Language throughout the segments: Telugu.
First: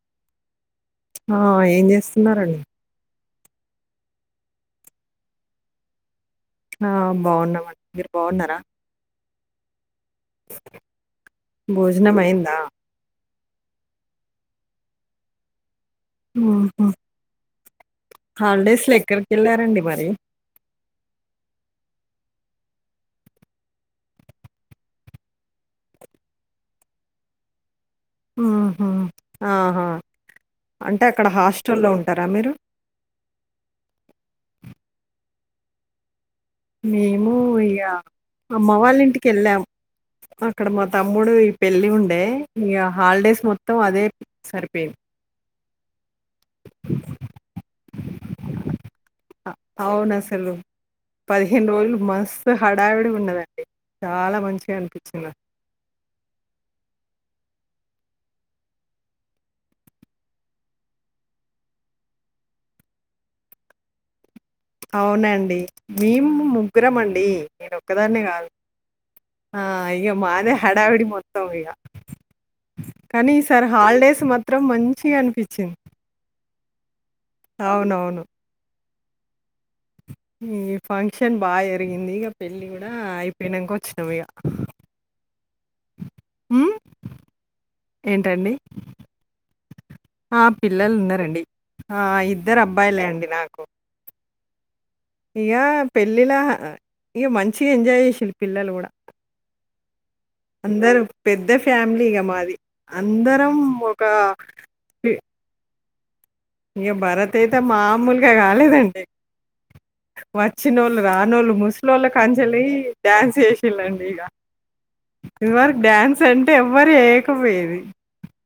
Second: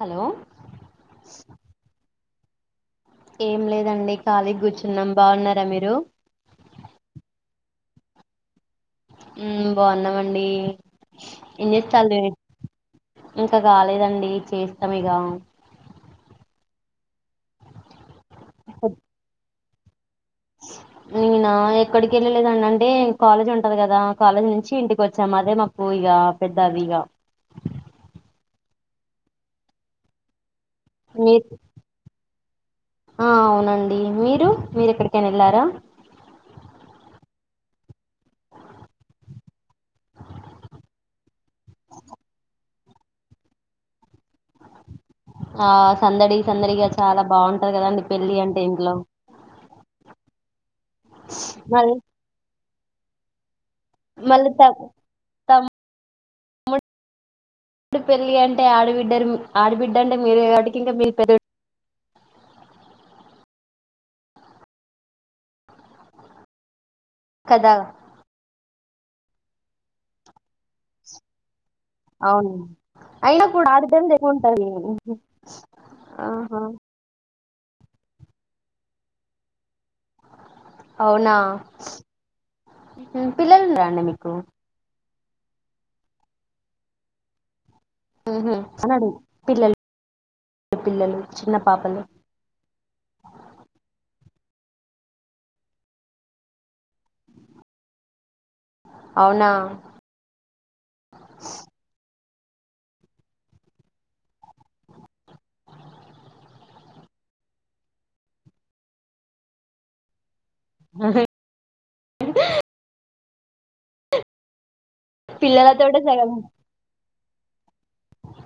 హలో ఆ ఏం చేస్తున్నారండి ఏం లేదండి ఖాళీ గ్ కూర్చున్నాం బాగున్నారా మీరు ఆ బాగున్నామండి మీరు బాగున్నార ఉమ్ బాగున్నామండి భోజనం ఏంజేత్తల్లు అయిందా [unintelligible] ఇంకా కాలేదండి చేస్తం ఇగ హు హు హాలిడేస్ లో ఎక్కడికెళ్ళారండి మరి నేనా ఎక్కడికి ఎళ్ళలేదండి అంటే కాలేజ్ ఉంటది కదా కాలేజ్ నుంచి ఇంటికి వచ్చాము అదే మా పూ ఇగా పెద్ద అదిగా ఆహ ఆహా అంటే అక్కడ మీ హాస్టల్లో ఉంటారా మీరు ఆ అవునండి మీరు మీరెక్కడికైనా ఎళ్ళారా మేము ఇగ అమ్మ వాళ్ళింటికెళ్ళాము అక్కడ మా తమ్ముడు ఈ పెళ్లి ఉండే ఇగ హాలిడేస్ మొత్తం అదే సరిపోయింది ఆ సందడి సందడిగా చాలా బాగుంటది కదండి పెళ్ళి అంటే ఇంట్లో అవును అసలు పదిహేను మళ్ రోజులు మొ హడావిడిగున్నదండి చాలా మళ్ళీ త మంచిగ అనిపిచ్చింద తమ్ముడు ఇప్పుడు పెళ్ళీ అంటే ఆడబిడ్డరు ఆడబిడ్డ అంటే మీరు కాబట్టి ఇంకా మీ పె అవునండి మేము ముగ్గురం అండి నేను కదా ఒక్కదాన్నే కాదు ఆ ఇగ మాదె హడావిడి మొత్తం ఇగ అవును కానీ అయినప్పుడు ఈసారి హాలిడేస్ మాత్రం ఆడుకొందెకుంటది మంచిగనిపిచ్చింది. ఆహా [unintelligible] అవునవును ఇగ అవునా ఫంక్షన్ బాగా జరిగింది ఇగ పెళ్ళి కూడా ఉహు, పిల్లలు అయిపోయినంక ఉన్నారా అండి వచ్చినం ఇగ మీకు ఉమ్ ఏంటండి ఉహు అనడు పిల్లలు ఆ పిల్లలు ఉన్నారండి చిన్న పాపలు ఆ ఇద్ ఇద్దర్ అబ్బాయిలే అండి నాకు ఇగా పెళ్ళిలా ఇగ మంచిగా ఎంజాయ్ జెసిండ్రు పిల్లలు గూడా అవునా అందరు పెద్ద ఫ్యామిలీగా మాది అందరం ఒకా ఇగ భరత్ అయితే మామూలుగా గాలేదండి వచ్చినోళ్ళు రానోళ్ళు ముసలోల కాడ్నించలీ డ్యాన్స్ జెసిళ్ళండి ఇగ ఇదివరకు పిల్లలతోటే డ్యాన్స్ సగం అంటే ఎవ్వరు ఏయకపోయేది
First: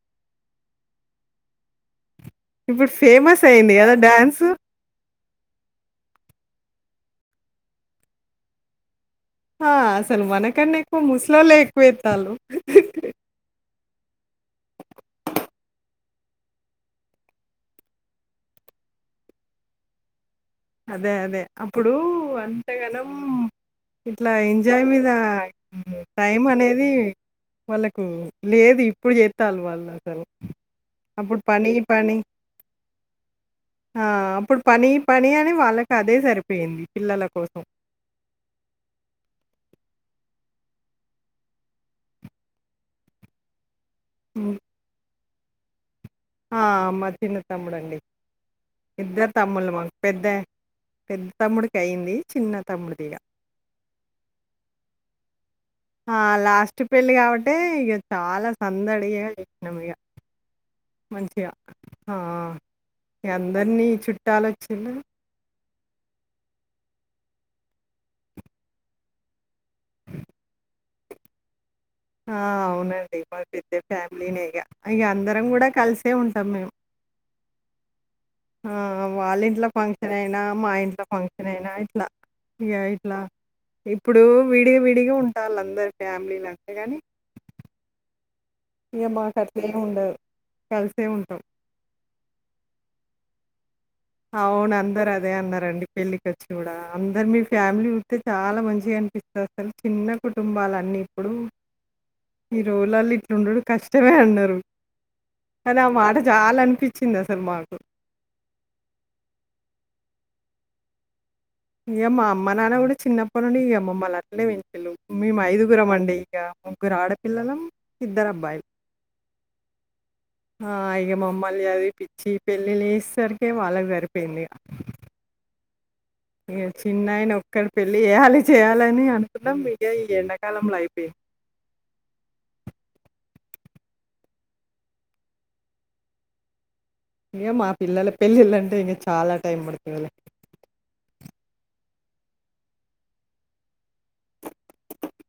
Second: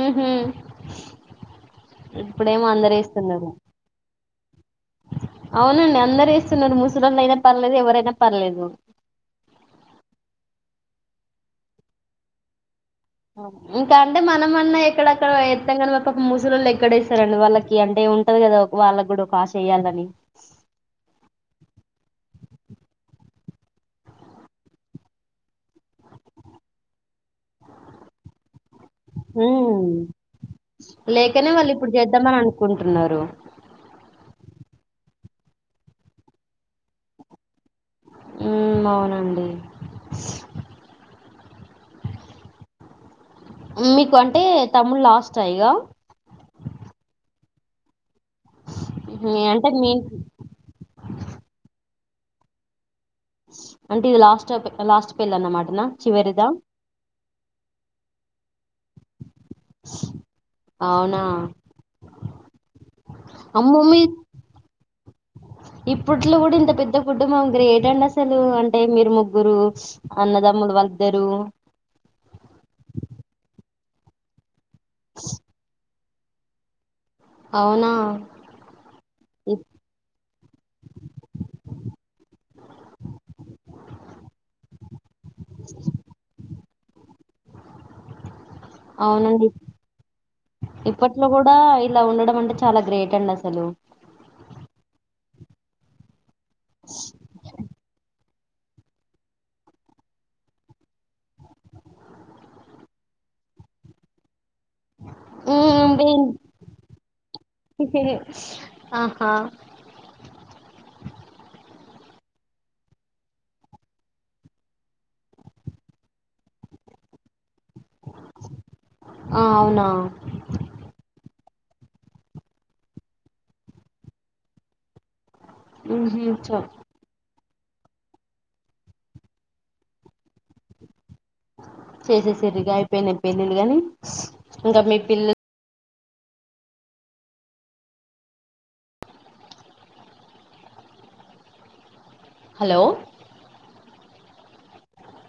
ఉ హమ్ ఇప్పుడేమో అందరేస్తున్నరు ఉందిగద డాన్స్ అవునండి అందరు వేస్తున్నరు ముసల్లోలైన పర్లేదు ఎవరైనా పర్లేదు ఆ అసలు మనకన్నా ఎక్కువ ముసలోలే ఎక్కువేత్తాంలు ఇంకా అంటే మనమన్నా ఎక్కడక్కడ ఎత్తం గని పాపం ముూసలోళ్ళు ఎక్కడేస్తారండి వాళ్ళకి అంటే ఉంటది గదా వాళ్ళక్ గుడా ఒక ఆశ ఏయ్యాలని అదే అదే అప్పుడు అంతగనం ఇట్లా ఎంజాయ్ మీద టైం అనేది వాళ్ళకు లేదు ఇప్పుడు జేత్తలు వాళ్ళు ఉమ్, అసలు అప్పుడు లేకనే పని వాళ్ళు ఇప్పుడు పని జేద్దామని అనుకుంటున్నారు ఆ అప్పుడు పని పని అని వాళ్ళకి అదే సరిపోయింది పిల్లల కోసం ఉమ్ అవునండి మీకంటే హ్మ్. తమ్ముడు లాస్ట్ ఆ ఇగ ఆ మా చిన్న తమ్ముడండి ఇద్దరు మ్మ్ అంటే తమ్ముళ్లు మీ మాకు పెద్ద పెద్ద తమ్ముడికి అయింది చిన్న తమ్ముడిదిగా అంటే ఈ లాస్ట్ అయిప్ లాస్ట్ పెళ్ళ అన్నమాట నా ఆ లాస్ట్ పెళ్ళి గావట్టే ఇగ చాల సందడిగగా చెప్పినాం ఇగ అవునా మంచిగా ఆ ఇగ అమ్మో అందరినీ మీ చుట్టాలోచిండ్రు ఇప్పట్లో గుడా ఇంత పెద్ద కుటుంభం గ్రేట్ అండి అసలు అంటే మీరు ముగ్గురు అన్నదమ్ములు వళ్ళీద్దరు ఆ అవునండి మాది పెద్ద ఫ్యామిలీనే ఇగ ఇగ అందరం గూడా కలిసే ఉంటాం మేం ఔనా ఆ వాళ్ళింట్లో ఫంక్షన్ అయినా మా ఇంట్లో ఫంక్షన్ అయినా ఇట్లా ఇగ ఇట్లా ఇప్పుడు విడి విడిగా ఉంటాళ్ళు అందరూ ఫ్యామిలీలు అంతే గనీ అవునండి మాకట్లేం ఉండదు. కలిసే ఇప్పట్లో ఉంటాం. గూడా ఇలా ఉండడం అంటే చాలా గ్రేట్ అండి అసలు అవును అందరూ అదే అన్నారండి పెళ్ళికొచ్చి గూడా అందరూ మీ ఫ్యామిలీ ఉంటే చాలా మంచిగా అనిపిత్తది అసలు చిన్న కుటుంబాలు అన్నీ ఇప్పుడు ఈ రోజులల్ల ఇట్లుండుడు కష్టమే అన్నారు కానీ ఆ మాట మ్మ్ జాలి అనిపిచ్చింది అసలు మాకు హె హే ఆహా ఇగ మా అమ్మ నాన్న గూడా చిన్నప్పటి నుండి ఇగ మిమ్మల్ని అట్లే పెంచిల్లు మేం ఐదుగురం అండి ఇగ ముగ్గురు ఆడపిల్లలం ఇద్దరు అబ్బాయి ఆ అవునా ఆ ఇగ మిమ్మల్ని చదివిపిచ్చి పెళ్ళిళ్ళు ఏసేసరికే వాళ్ళకి సరిపోయింది ఇగ ఊహూ ఇగ చిన్నాయన ఒక్కడి పెళ్లి చేయాలి చేయాలి అని అనుకున్నాం ఇగ ఈ ఎండాకాలంలో అయిపోయి చేసేసారు ఇగా అయిపోయినాయి పెళ్ళిలు గానీ ఇంకా మీ పిల్ల ఇగ మా పిల్లల పెళ్ళిళ్ళంటే ఇగ చాలా టైం పడుతదిలే హలో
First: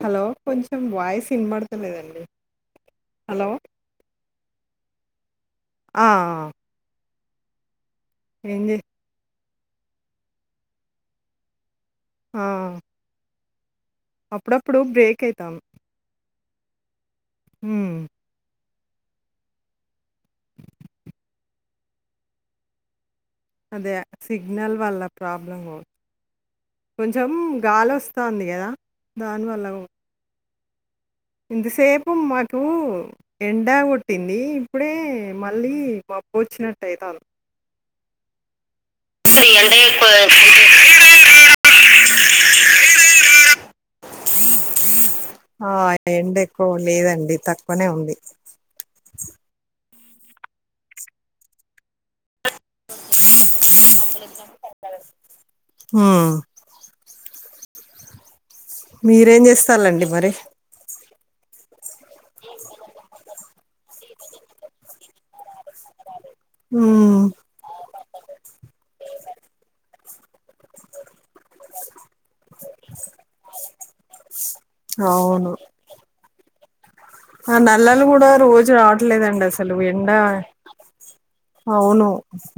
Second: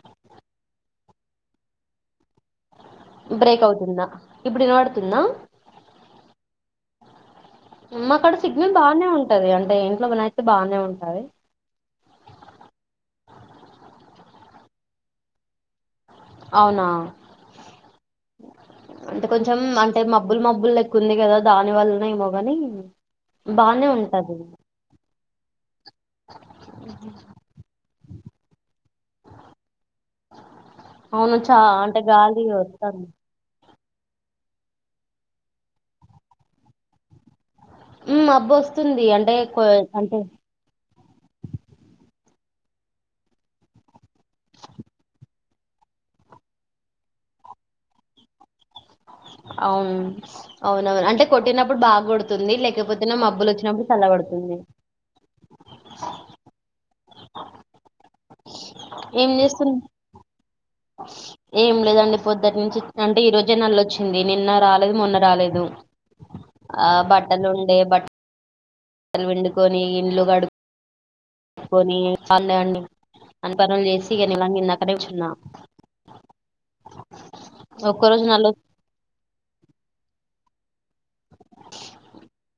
హలో కొంచెం వాయిస్ ఇన్బడతలేదండి బ్రేక్ అవుతుందా ఇప్పుడు ఇనపడుతుందా ఆ ఆ మాకాడ ఏం సిగ్నల్ జే బానే ఉంటది అంటే ఇంట్లో గూన అయితే బానే ఉంటది ఆ అప్పుడప్పుడు బ్రేక్ అయితాం అవునా ఊమ్ అంటే కొంచం అంటే మబ్బులు మబ్బులు లెక్క ఉంది కదా దాని వల్లనేమో గానీ బానే ఉంటది వాళ్ళ ప్రాబ్లము కొంచం గాలి వొస్తాంది కదా దానివల్ల గూ అవును చా అంటే ఇంతసేపు గాలి మాకు వస్తాంది ఎండా కొట్టింది ఇప్పుడే మళ్ళీ మబ్బొచ్చినట్టు అయితాన్ ఉమ్ మబ్బొస్తుంది అంటే కో అంటే ఆ ఎండ ఎక్కువ లేదండి తక్కువనే ఉంది అవున్ అవునవును అంటే కొట్టినప్పుడు బాగ కొడుతుంది లై లేపోతేనే మబ్బులొచ్చినప్పుడు సల్లబడుతుంది ఆ ఏం మీరేం చేస్తుంది చేస్తాల్లండి మరి ఏం లేదండి పొద్దటి నుంచి అంటే ఈ రోజే నల్లొచ్చింది నిన్న రాలేదు మొన్న రాలేదు ఆ హ్మ్. బట్టలుండే బట్ ట్టలు పిండుకొని ఇండ్లు కడు కొని పన్లన్ని అన్నీ పనులు చేసి ఇగ నిలా ఇందాక నిల్చున్నా అవును. ఆ నల్లలు ఒక్క రోజు కూడా నల్ల రోజూ రావట్లేదండి అస్ అసలు ఎండ అవును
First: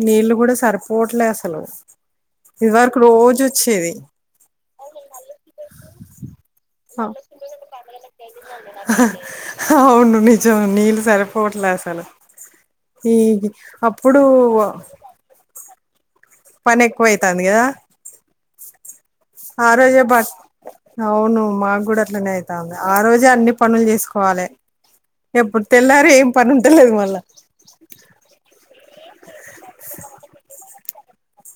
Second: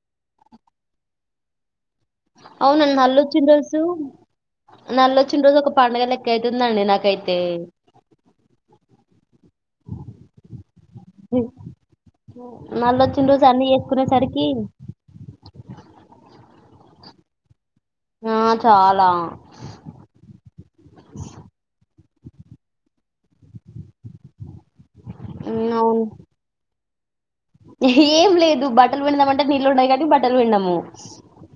నీళ్ళు కూడా సరిపోవట్లే అసలు అవునన్న ఇదివరకు నల్లొచ్చిన రోజూ రోజొచ్చేది. నల్లొచ్చిన రోజు ఒక పండగ లెక్క అయితుందండి నాకైతే హా హా అవును నిజం. నీళ్ళు సరిపోవట్లే అసలు. నల్లొచ్చిన రోజు ఈది అన్ని అప్పుడు చేసుకునేసరికి వా పని ఎక్కువైతాంది గదా? ఆ చాలా ఆ రోజే బస్ అవును మాకు కూడా అట్లనే అయితాంది. ఆ రోజే అన్ని పనులు చేసుకోవాలె. ఎప్పుడు ఉమ్, అవును తెల్లారె ఏం పనుంటలేదు మళ్ళా? ఏం లేదు బట్టలు పిండుదాం అంటే నీళ్లు ఉండవు కాబట్టి బట్టలు పిండము.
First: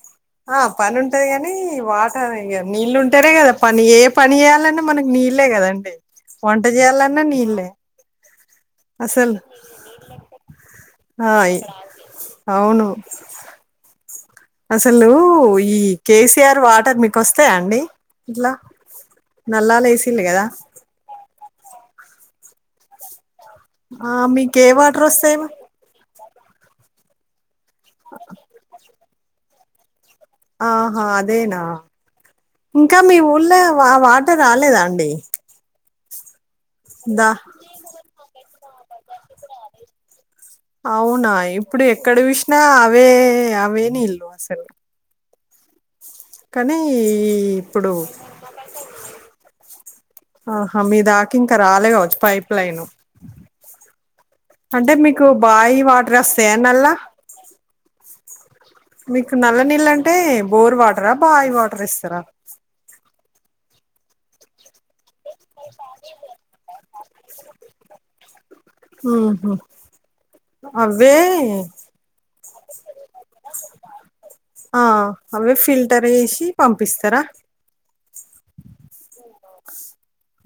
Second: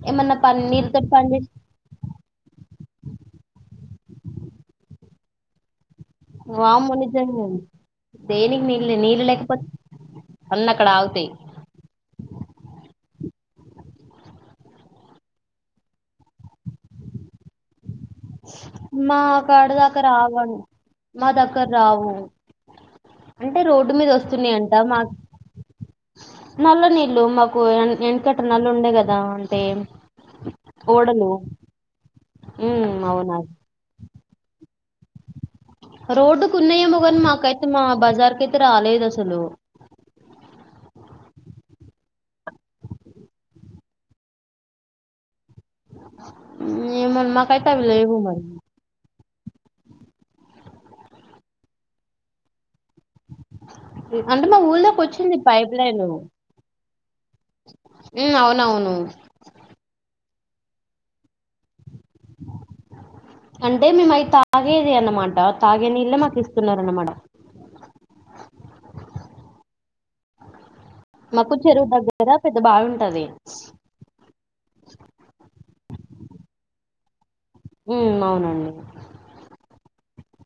ఏమన్నా ఆ పని నీళ్ళతోటి పనుంటది పని చేసి కాని వా హా ఇగ నీల్లుటనే కదా పని ఏ పని చేయాలన్నా మనకి నీళ్లే కదా అండి. వామ్మొ నిజం గా దేనికి నీళ్లు నీళ్లు అసలు లేకపోతే అన్నీ అక్కడ ఆగుతాయి. ఆ అవును అసలు ఈ కేసీఆర్ వాటర్ మీకు వస్తాయా అండి? ఇట్లా మా నల్లాలు కాడదాకా వేసిళ్ళు కదా రావండి. మా దగ్గర రావు అంటే రోడ్డు మీద ఆ మీకు ఏ వస్తున్నాయంట వాటర్ మాకు వస్తాయి నల్ల నీళ్ళు మాకు ఎనుకట నల్లుండే కదా అంటే ఆహా ఓడలు అదేనా ఉమ్ ఇంకా మీ అవునా ఊళ్లో వాటర్ రాలేదా అండి? రోడ్డుకున్నాయేమో కానీ దా మాకైతే మా బజార్ కైతే రాలేదసలు. అవునా ఇప్పుడు ఎక్కడ చూసినా అవే నీళ్లు అసలు. కానీ ఉమ్, ఏమో మాకైతే అవి ఇప్పుడు లేవు మరి ఆహా మీ దాకింక రాలే కావచ్చు పైప్ లైను. మా అంటే ఊళ్ళోకి మీకు వచ్చింది పైప్ బాయి లైన్ వాటర్ అస్తయా నల్ల మ్ అవునవును. మీకు నల్ల నీళ్ళంటే బోర్ వాటరా బాయి వాటర్ ఇస్తారా? అంటే మేము అవి తాగేది అన్నమాట. తాగే నీళ్లే మాకు ఇస్తున్నారు అన్నమాట. ఉహు అవే మాకు చెరువు దగ్గర కదా పెద్ద బావి ఉంటాది. ఆ అవే ఫిల్టర్ వేసి పంపిస్తరా? మ్ అవును అండీ.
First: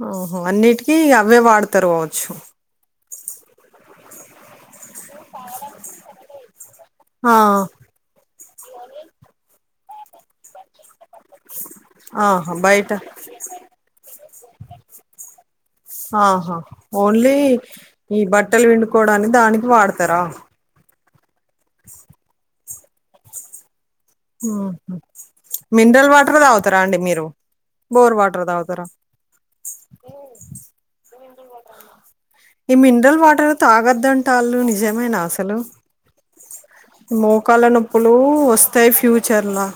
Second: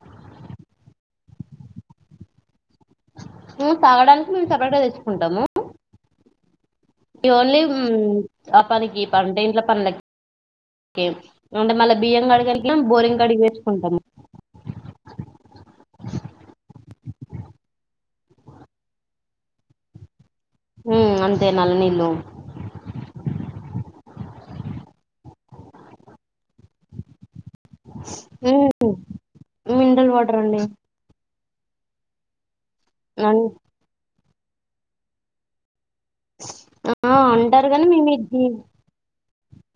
ఓహో, అన్నిటికి అవే వాడతారు కావొచ్చు. తాగడానికి మేము సపరేట్ గా తెచ్చుకుంటాము. ఇవి ఆ ఓన్లీ ఆ పనికి ఈ పనికి ఇంట్ల పనులకి. ఏం అంటే మళ్ళా బియ్యం ఆహా కడగడానికి బయట బోరింగ్ కాడిగి పోయి తెచ్చుకుంటాం మేము. ఆహా! ఓన్లీ ఈ బట్టలు పిండుకోవడానికి దానికి వాడతారా? మ్ అంతే నల్ల నీళ్లు. మ్ మినరల్ వాటరే తాగుతారా అండీ మీరు? బోర్ వాటర్ ఉమ్ తాగుతరా? మినరల్ వాటర్ అండి ఈ మినరల్ అన్- వాటర్ తాగొద్దు అంటారు నిజమేనా అసలు. ఆ మోకాళ్ళ అంటారు కానీ మేము నొప్పులు ఇది వొస్తాయి ఫ్యూచర్ లో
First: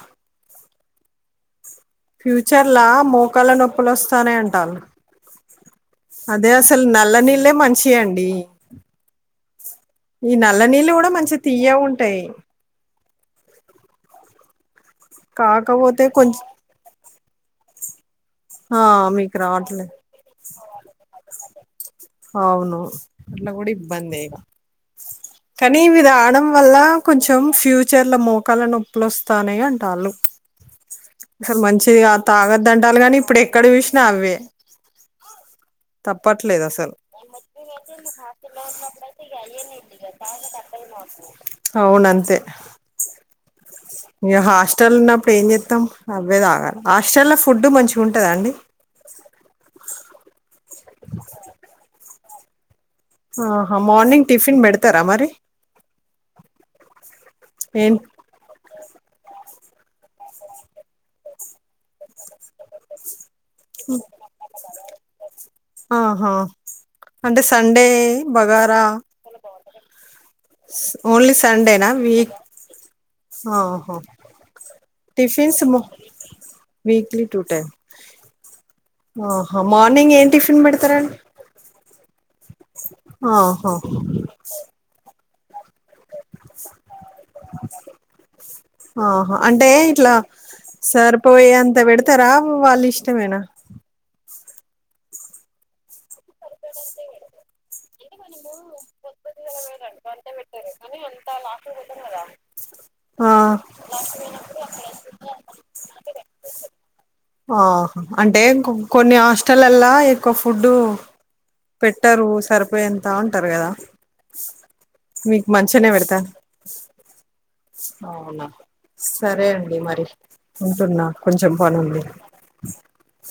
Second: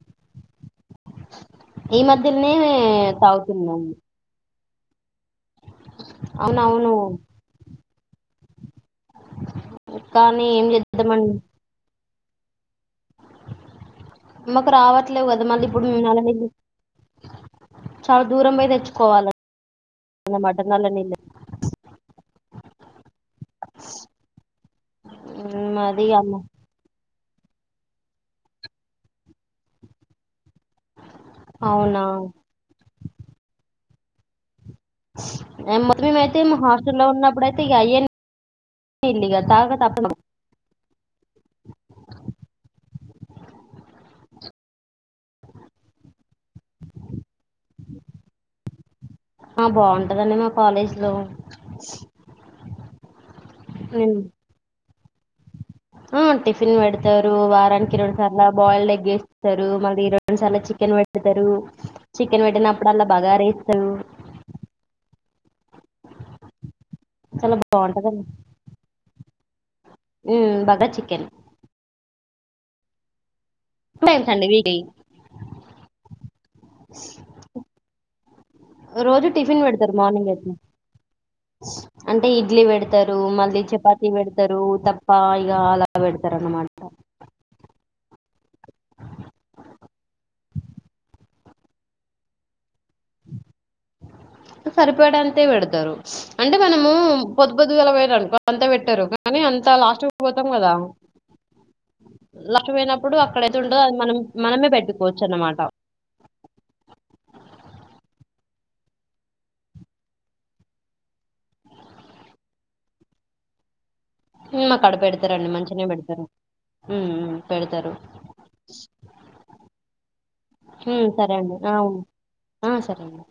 ఈ మధ్యలోనే ఫ్యూచర్ లా మోకాల నొప్పులు తాగుతున్నాము వొస్తాయ్. తనే అంటారు అదే అసలు అవునవును నల్ల నీళ్ళే మంచియి మంచియి అండీ ఈ కానీ నల్ల ఏం నీళ్ళు గుడా చేద్దామండి మంచి తియ్యగా ఉంటాయి మాకు రావట్లేవు కదా మళ్ళీ ఇప్పుడు కాకపోతే నల్ల కొంచెం నీళ్లు చాలా దూరం పొయి ఆ మీకు రావట్లే నల్ల నీళ్ళు అవును అట్లా కూడా ఇబ్బందే గ కానీ ఉమ్ ఇవి అది అమ్మ రాడమ్ వల్ల కొంచెం ఫ్యూచర్ లో మోకాళ్ల నొప్పులు వొస్తాన్నయ్ అంటాళ్ళు అసలు మంచిది అవునా గాధ్ తాగద్దు అంటాళ్ళు గాని ఇప్పుడు ఎక్కడ చూసినా అవే [unintelligible] మేమ్ అయితే మా తప్పట్లేదు హాస్టల్ లో ఉన్నప్పుడు అయితే ఇగ అయే నీ చిన్నగున్నప్పుడు అయితే ఇగ అయె నీళ్లు తాగక తప్పేది [unintelligible] అవును అంతే ఇగ హాస్టల్ ఉన్నప్పుడు ఏం చెత్తం అవే తాగాల హాస్టల్ లో ఫుడ్ మంచిగా ఉంటదండి ఆ బాగుంటదండీ మా కాలేజ్ లో ఆహా నేను మార్నింగ్ టిఫిన్ బెడతారా మరి ఆ టిఫిన్ పెడతారు వారానికి ఏం రెండు సార్ల బాయిల్డ్ ఎగ్ ఏస్తరు మళ్ళీ రెండు సార్ల చికెన్ పెడతరు చికెన్ వెట్టినప్పుడల్ల బగార రైస్ ఆహా అంటే చాలా సండే బాగుంటదండి బగారా ఉమ్ బగా చికెన్ ఓన్లీ సండే సన్డేనా వీక్ ఆ టూ టైమ్స్ అండి weekly tiffins weekly two time రోజు ఆహా టిఫిన్ పెడతారు ఏం మార్నింగ్ అయితే టిఫిన్ పెడతారండి అంటే ఇడ్లీ పెడతరు మళ్ళీ ఆహా చపాతి పెడతరు ఉతప్ప ఇగ అలా బెడతరు అనమాట ఆహా అంటే ఇట్లా సరిపోయే అంత పెడతరా వాళ్ళ ఇష్టమేనా సరిపోయేటంతే పెడ్తరు అంటే మనము పొద్దు పొద్దుగాల పోయిరు అనుకో అంత పెట్టరు కానీ అంత లాస్ట్ పోతాం కదా ఉంతలా [unintelligible] లక్ష పోయినప్పుడు అక్కడైతే ఉంటదో అది మనం మనమే పెట్టుకోవచ్చు అనమాట ఆహా అంటే కొన్ని హాస్టలల్ల ఎక్కువ ఫుడ్డు పెట్టరు సరిపోయే అంత అంటరు గదా మాకాడ మీకు పెడతారండి మంచినే మంచిగానే పెడతార పెడతారు ఉమ్ ఉమ్ పెడతారు అవునా సరే అండి మరి ఉంటున్నా ఉమ్ సరే కొంచెం అండి ఆ ఉ పనుంది ఆ సరే అండి